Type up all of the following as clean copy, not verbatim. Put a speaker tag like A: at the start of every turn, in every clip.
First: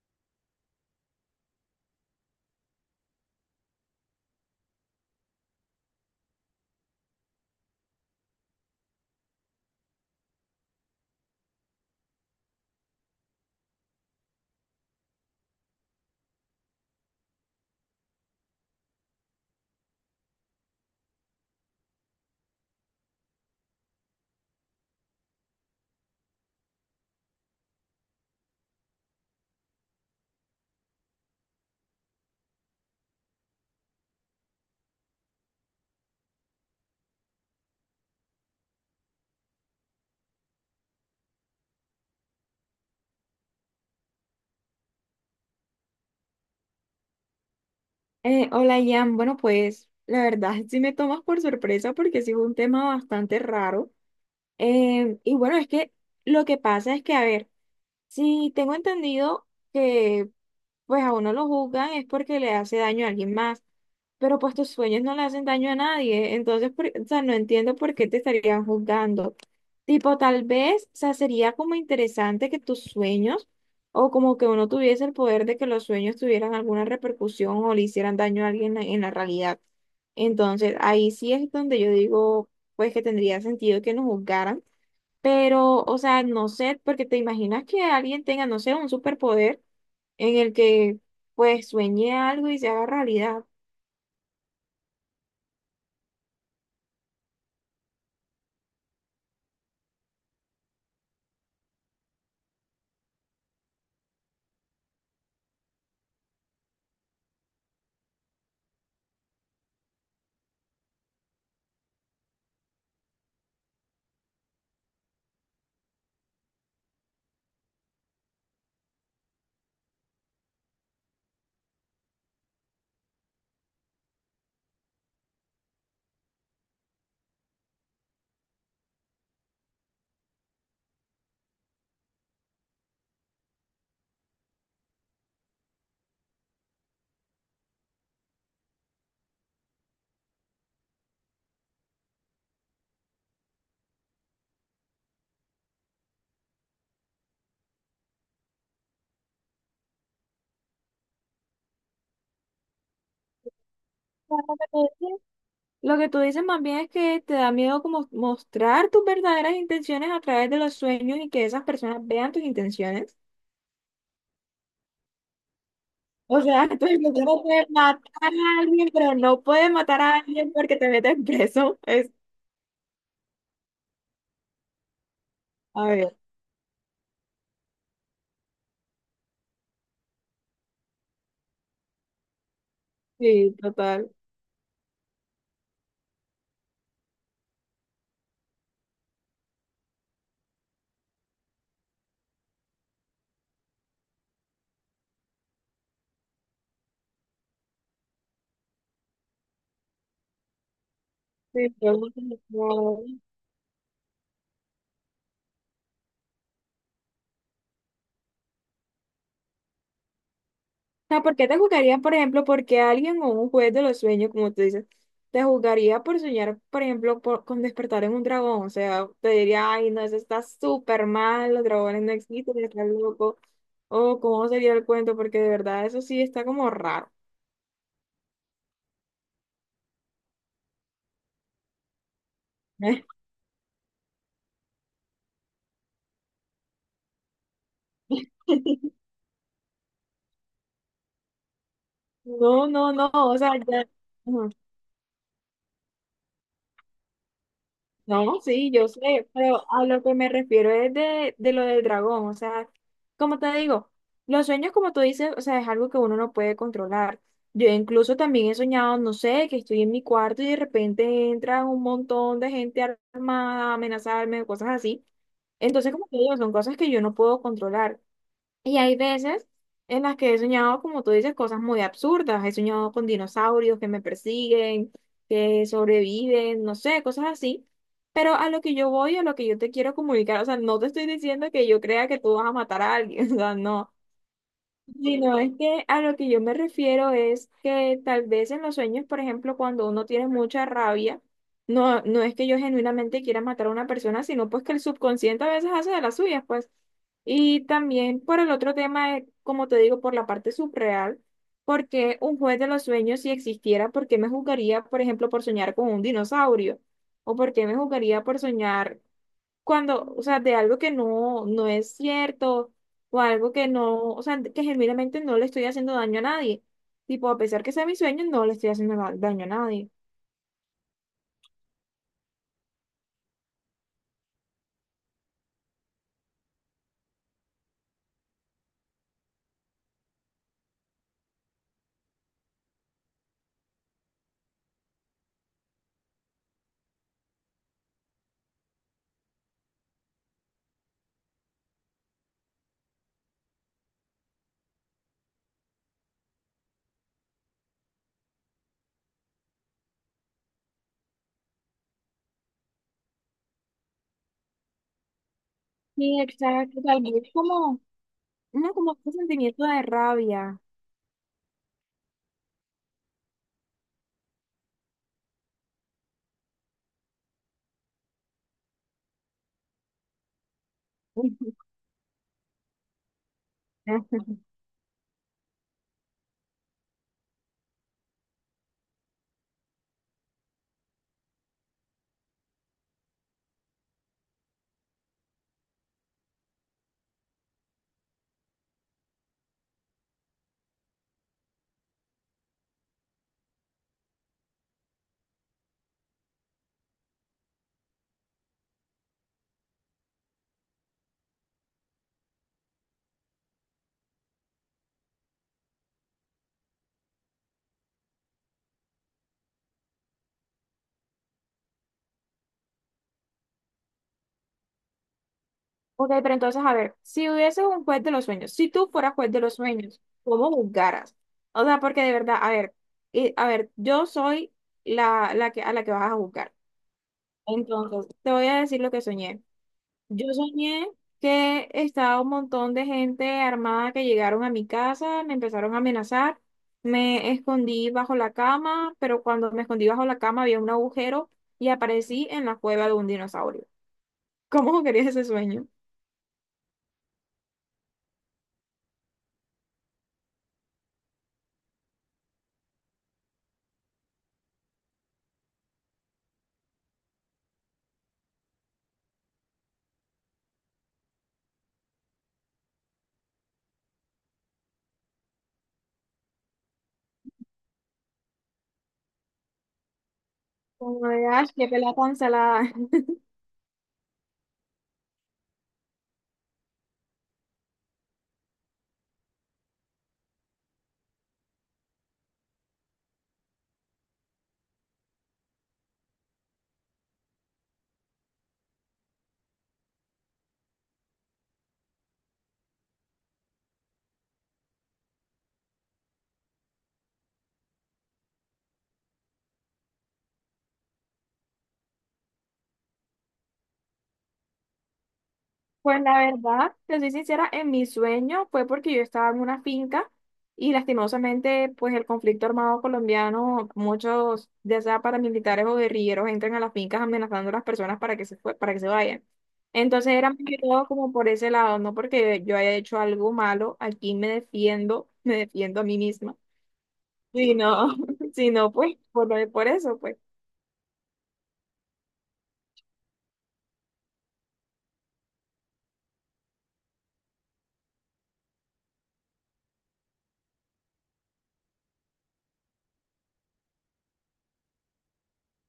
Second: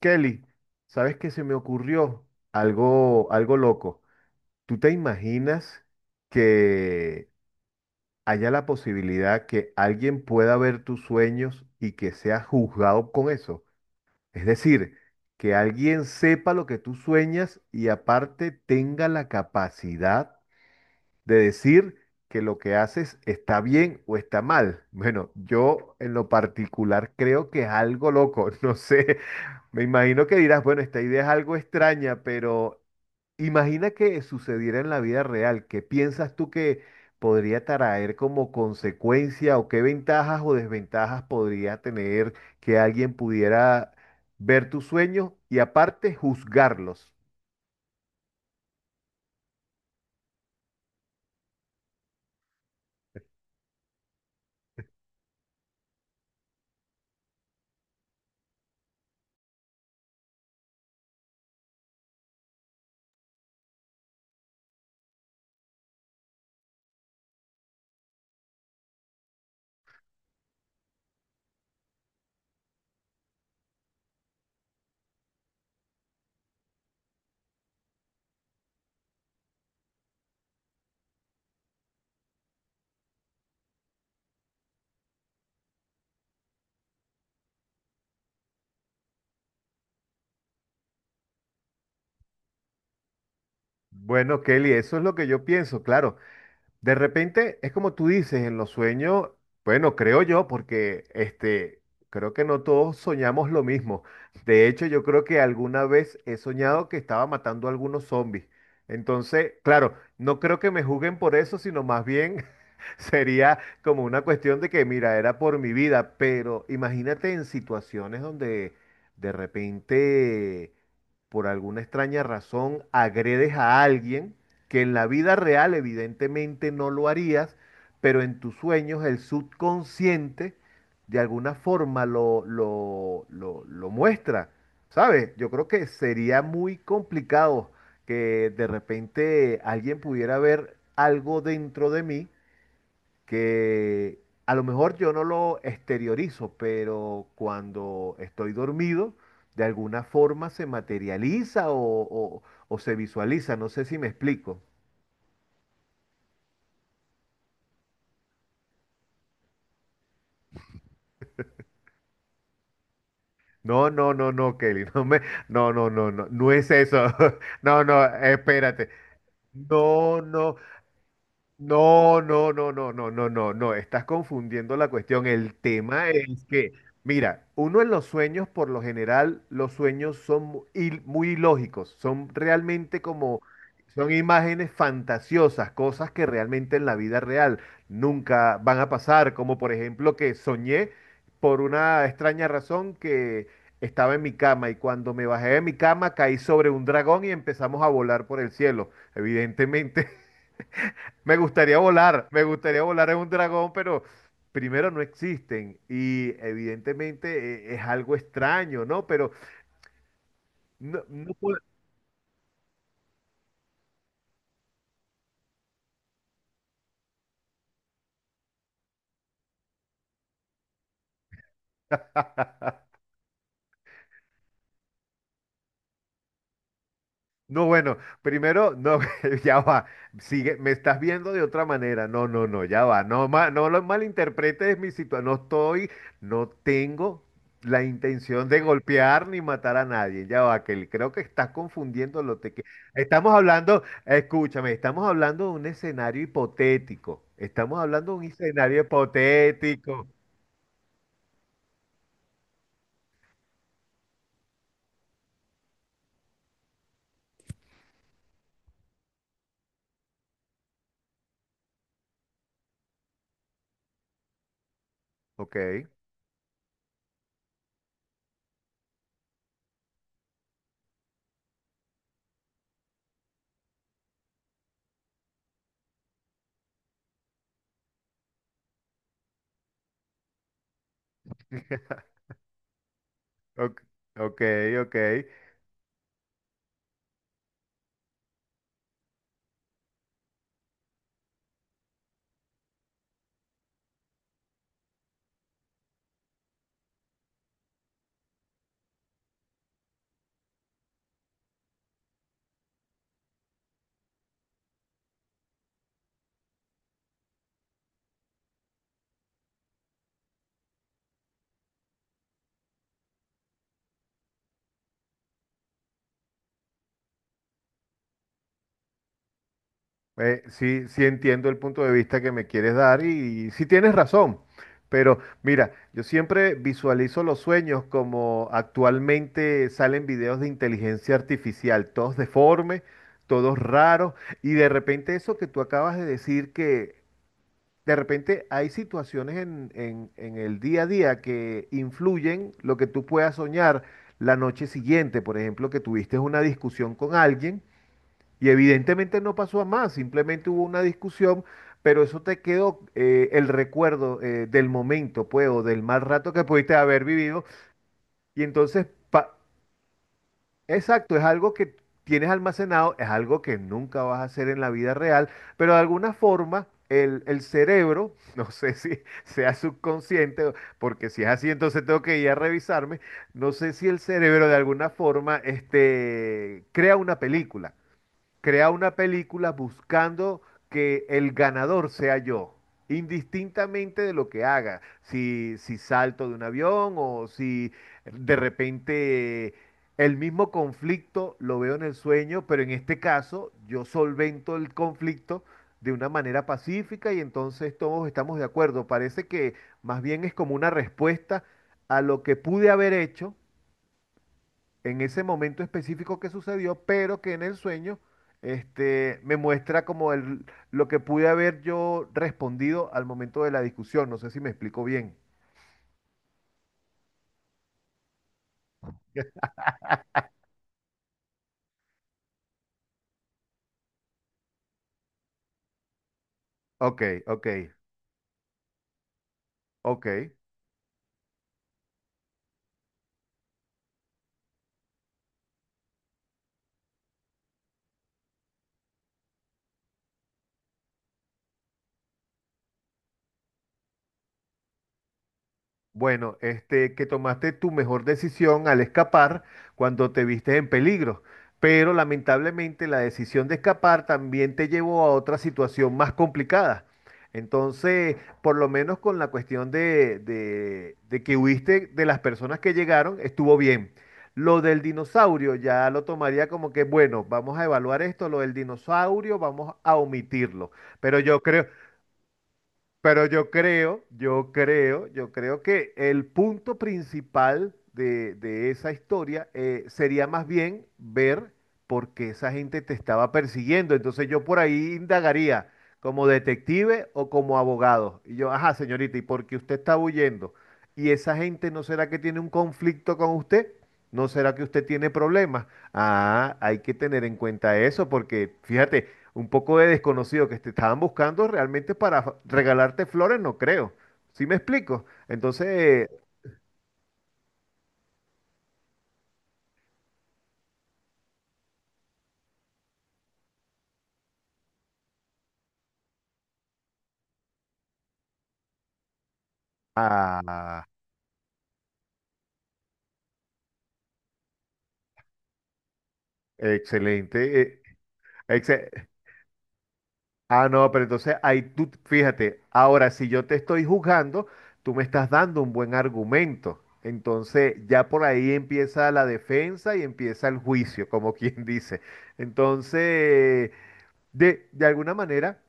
A: Kelly, ¿sabes qué se me ocurrió? Algo, algo loco. ¿Tú te imaginas que haya la posibilidad que alguien pueda ver tus sueños y que sea juzgado con eso? Es decir, que alguien sepa lo que tú sueñas y aparte tenga la capacidad de decir que lo que haces está bien o está mal. Bueno, yo en lo particular creo que es algo loco, no sé, me imagino que dirás, bueno, esta idea es algo extraña, pero imagina que sucediera en la vida real, ¿qué piensas tú que podría traer como consecuencia o qué ventajas o desventajas podría tener que alguien pudiera ver tus sueños y aparte juzgarlos?
B: Hola, Ian. Bueno, pues la verdad sí me tomas por sorpresa porque sí fue un tema bastante raro. Y bueno, es que lo que pasa es que, a ver, si tengo entendido que pues a uno lo juzgan es porque le hace daño a alguien más, pero pues tus sueños no le hacen daño a nadie, entonces, o sea, no entiendo por qué te estarían juzgando. Tipo, tal vez, o sea, sería como interesante que tus sueños, o como que uno tuviese el poder de que los sueños tuvieran alguna repercusión o le hicieran daño a alguien en la realidad. Entonces, ahí sí es donde yo digo, pues que tendría sentido que nos juzgaran, pero, o sea, no sé, porque te imaginas que alguien tenga, no sé, un superpoder en el que pues sueñe algo y se haga realidad.
A: Bueno, Kelly, eso es lo que yo pienso, claro. De repente, es como tú dices, en los sueños, bueno, creo yo, porque este, creo que no todos soñamos lo mismo. De hecho, yo creo que alguna vez he soñado que estaba matando a algunos zombies. Entonces, claro, no creo que me juzguen por eso, sino más bien sería como una cuestión de que, mira, era por mi vida, pero imagínate en situaciones donde de repente, por alguna extraña razón, agredes a alguien que en la vida real evidentemente no lo harías, pero en tus sueños el subconsciente de alguna forma lo muestra. ¿Sabes? Yo creo que sería muy complicado que de repente alguien pudiera ver algo dentro de mí que a lo mejor yo no lo exteriorizo, pero cuando estoy dormido, de alguna forma se materializa o o se visualiza. No sé si me
B: Pero Lo
A: explico.
B: que tú dices lo que tú dices más bien es que te da miedo como mostrar tus verdaderas intenciones a través de los sueños y que esas personas vean tus intenciones.
A: No, no, no, no, Kelly, no me, no, no, no, no,
B: O
A: no
B: sea,
A: es
B: tu
A: eso.
B: intención es
A: No,
B: matar
A: no,
B: a
A: espérate.
B: alguien, pero no puedes matar a
A: No,
B: alguien
A: no.
B: porque te metes preso. Es,
A: No, no, no, no, no, no, no, no, estás confundiendo la cuestión. El
B: a
A: tema
B: ver,
A: es que, mira, uno en los sueños, por lo general, los sueños son muy ilógicos, son realmente como,
B: sí, total.
A: son imágenes fantasiosas, cosas que realmente en la vida real nunca van a pasar, como por ejemplo que soñé por una extraña razón que estaba en mi cama y cuando me bajé de mi cama caí sobre un dragón y empezamos a volar por el cielo. Evidentemente.
B: Sí,
A: Me gustaría
B: yo-
A: volar en un dragón, pero primero no existen y evidentemente es algo extraño, ¿no? Pero no,
B: sea, ¿por qué te juzgarían, por ejemplo, porque alguien o un juez de los sueños, como tú dices, te juzgaría por soñar, por ejemplo, con despertar en un dragón? O sea, te diría, ay, no, eso está súper mal, los dragones no existen, está loco. O cómo sería el cuento, porque de verdad eso sí está como raro.
A: No, bueno, primero, no, ya va, sigue, me estás viendo de otra manera, no, no, no, ya va, no, no lo malinterpretes mi situación, no estoy, no tengo la intención de golpear ni matar a nadie, ya va, que creo que estás confundiendo lo te que...
B: No, no, no,
A: Estamos
B: o sea,
A: hablando,
B: ya.
A: escúchame, estamos hablando de un escenario hipotético, estamos hablando de un
B: No, sí,
A: escenario
B: yo sé, pero a lo
A: hipotético,
B: que me refiero es de lo del dragón, o sea, como te digo, los sueños, como tú dices, o sea, es algo que uno no puede controlar. Yo incluso también he soñado, no sé, que estoy en mi cuarto y de repente entra un montón de gente armada a amenazarme, cosas así.
A: ok,
B: Entonces, como te digo, son cosas que yo no puedo controlar. Y hay veces en las que he soñado, como tú dices, cosas muy absurdas. He soñado con dinosaurios que me persiguen, que sobreviven, no sé, cosas así. Pero a lo que yo voy, a lo que yo te quiero comunicar, o sea, no te estoy diciendo que yo crea que tú vas a matar a alguien, o sea,
A: ok,
B: no.
A: ok, ok.
B: Sí, no, es que a lo que yo me refiero es que tal vez en los sueños, por ejemplo, cuando uno tiene mucha rabia, no, no es que yo genuinamente quiera matar a una persona, sino pues que el subconsciente a veces hace de las suyas, pues. Y también por el otro tema, como te digo, por la parte subreal, porque un juez de los sueños, si existiera, ¿por qué me juzgaría, por ejemplo, por soñar con un dinosaurio? ¿O por qué me juzgaría por soñar cuando, o sea, de algo que no, no es cierto o algo que no, o sea, que genuinamente no le estoy haciendo daño a nadie? Tipo, a pesar que sea mi sueño, no le estoy haciendo daño a nadie.
A: Sí, sí entiendo el punto de vista que me quieres dar y sí tienes razón, pero mira, yo siempre visualizo los sueños como actualmente salen videos de inteligencia artificial, todos deformes, todos raros, y de repente eso que tú acabas de decir que de repente hay situaciones en, en el día a día que influyen lo que tú puedas soñar la noche siguiente, por ejemplo, que tuviste una discusión con alguien. Y evidentemente no pasó a más, simplemente hubo una discusión, pero eso te quedó el recuerdo del momento, pues, o del mal
B: Sí,
A: rato que pudiste
B: exacto, tal
A: haber
B: vez
A: vivido.
B: como,
A: Y
B: no,
A: entonces,
B: como un sentimiento de rabia.
A: exacto, es algo que tienes almacenado, es algo que nunca vas a hacer en la vida real, pero de alguna forma el cerebro, no sé si sea subconsciente, o- porque si es así, entonces tengo que ir a revisarme, no sé si el cerebro de alguna forma este, crea una película. Crea una película buscando que el ganador sea yo, indistintamente de lo que haga, si, si salto de un avión o si de repente el mismo conflicto lo veo en el sueño, pero en este caso yo solvento el conflicto de una manera pacífica y entonces todos estamos de acuerdo. Parece que más bien es como una respuesta a lo que pude haber hecho en ese momento específico que sucedió, pero que en el sueño este, me muestra como el, lo que pude haber yo respondido al momento de la discusión. No sé si me explico bien.
B: Ok, pero entonces, a ver, si hubieses un juez de los sueños, si tú fueras juez de los sueños, ¿cómo juzgaras? O sea, porque de verdad, a ver, yo soy la, la que, a la que vas a juzgar.
A: Ok, ok,
B: Entonces, te voy a decir lo que soñé. Yo
A: ok.
B: soñé que estaba un montón de gente armada que llegaron a mi casa, me empezaron a amenazar, me escondí bajo la cama, pero cuando me escondí bajo la cama había un agujero y aparecí en la cueva de un dinosaurio. ¿Cómo querías ese sueño?
A: Bueno, este, que tomaste tu mejor decisión al escapar cuando te viste en peligro, pero lamentablemente la decisión de escapar también te llevó a otra situación más complicada. Entonces, por lo menos con la cuestión de, de que huiste de las personas que llegaron, estuvo bien. Lo del dinosaurio ya lo tomaría como que, bueno, vamos a evaluar esto, lo del dinosaurio vamos a omitirlo.
B: Como
A: Pero
B: de,
A: yo
B: "Ay,
A: creo,
B: qué pelea tan salada".
A: pero yo creo, yo creo, yo creo que el punto principal de esa historia sería más bien ver por qué esa gente te estaba persiguiendo. Entonces yo por ahí indagaría como detective o como abogado. Y yo, ajá, señorita, ¿y por qué usted está huyendo? ¿Y esa gente no será que tiene un conflicto con usted? ¿No será que usted tiene problemas? Ah, hay que tener en cuenta eso porque, fíjate, un poco de desconocido que te estaban buscando realmente para regalarte flores, no creo. ¿Sí me explico? Entonces,
B: Pues la verdad, te soy sincera, en mi sueño fue porque yo estaba en una finca y lastimosamente pues el conflicto armado colombiano, muchos ya sea paramilitares o guerrilleros entran a las fincas amenazando a las personas para que para que se vayan. Entonces era más que
A: ah,
B: todo como por ese lado, no porque yo haya hecho algo malo, aquí me defiendo, me defiendo a mí misma.
A: excelente.
B: Si no, si no,
A: Exce-
B: pues por, por eso, pues.
A: ah, no, pero entonces ahí tú, fíjate, ahora si yo te estoy juzgando, tú me estás dando un buen argumento. Entonces, ya por ahí empieza la defensa y empieza el juicio, como quien dice. Entonces, de alguna manera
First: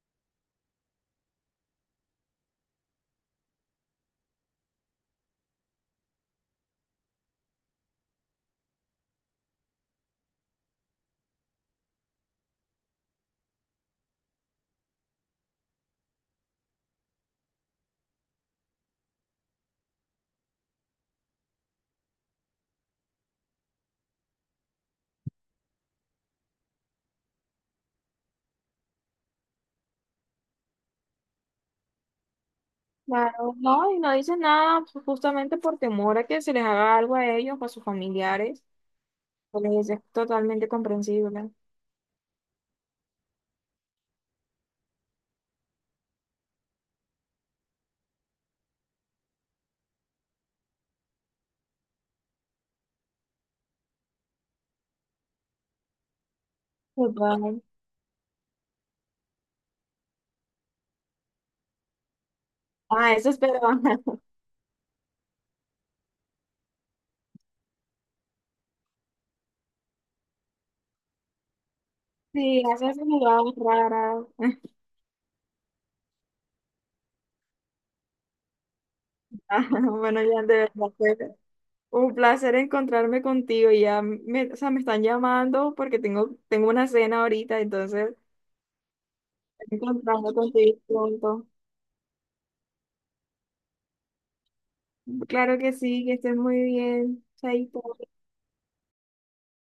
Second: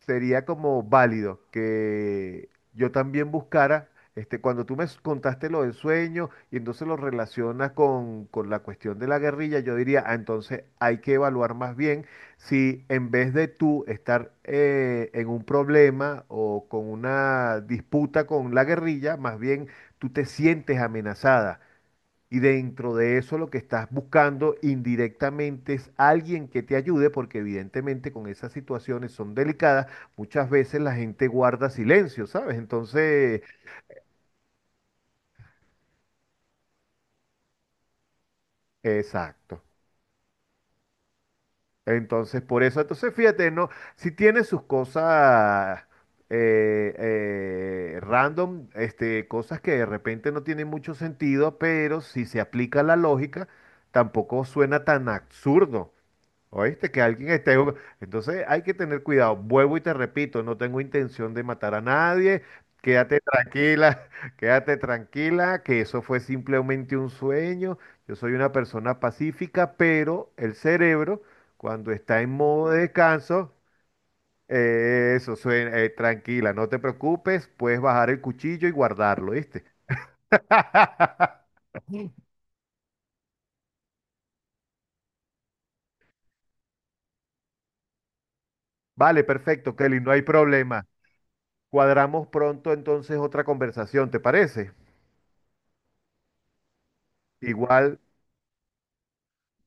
A: sería como válido que yo también buscara, este, cuando tú me contaste lo del sueño y entonces lo relacionas con la cuestión de la guerrilla, yo diría, ah, entonces hay que evaluar más bien si en vez de tú estar en un problema o con una disputa con la guerrilla, más bien tú te sientes amenazada. Y dentro de eso lo que estás buscando indirectamente es alguien que te ayude, porque evidentemente con esas situaciones son delicadas, muchas veces la gente guarda silencio, ¿sabes? Entonces,
B: Claro, no, y no dicen nada pues, justamente por temor a que se les haga algo a ellos o a sus familiares.
A: exacto.
B: Pues, es totalmente comprensible.
A: Entonces, por eso, entonces fíjate, no, si tiene sus cosas random, este, cosas que de repente no tienen mucho sentido, pero si se aplica la lógica, tampoco suena tan absurdo. Oíste que alguien esté
B: Total.
A: jugando. Entonces hay que tener cuidado. Vuelvo y te repito, no tengo intención de matar a nadie.
B: Ah,
A: Quédate
B: eso espero.
A: tranquila, quédate tranquila, que eso fue simplemente un sueño. Yo soy una persona pacífica, pero el cerebro, cuando está en
B: Sí,
A: modo de
B: haces
A: descanso,
B: miradas raras.
A: eso suena, tranquila, no te preocupes, puedes bajar el cuchillo y guardarlo, ¿viste?
B: Ah, bueno, ya de verdad fue un placer encontrarme contigo. Ya me, o sea, me están llamando porque tengo, una cena ahorita, entonces
A: Vale, perfecto, Kelly, no hay
B: encontrarme contigo
A: problema.
B: pronto.
A: Cuadramos pronto entonces otra conversación, ¿te parece?
B: Claro que sí, que estés muy bien. Chaito.
A: Igual.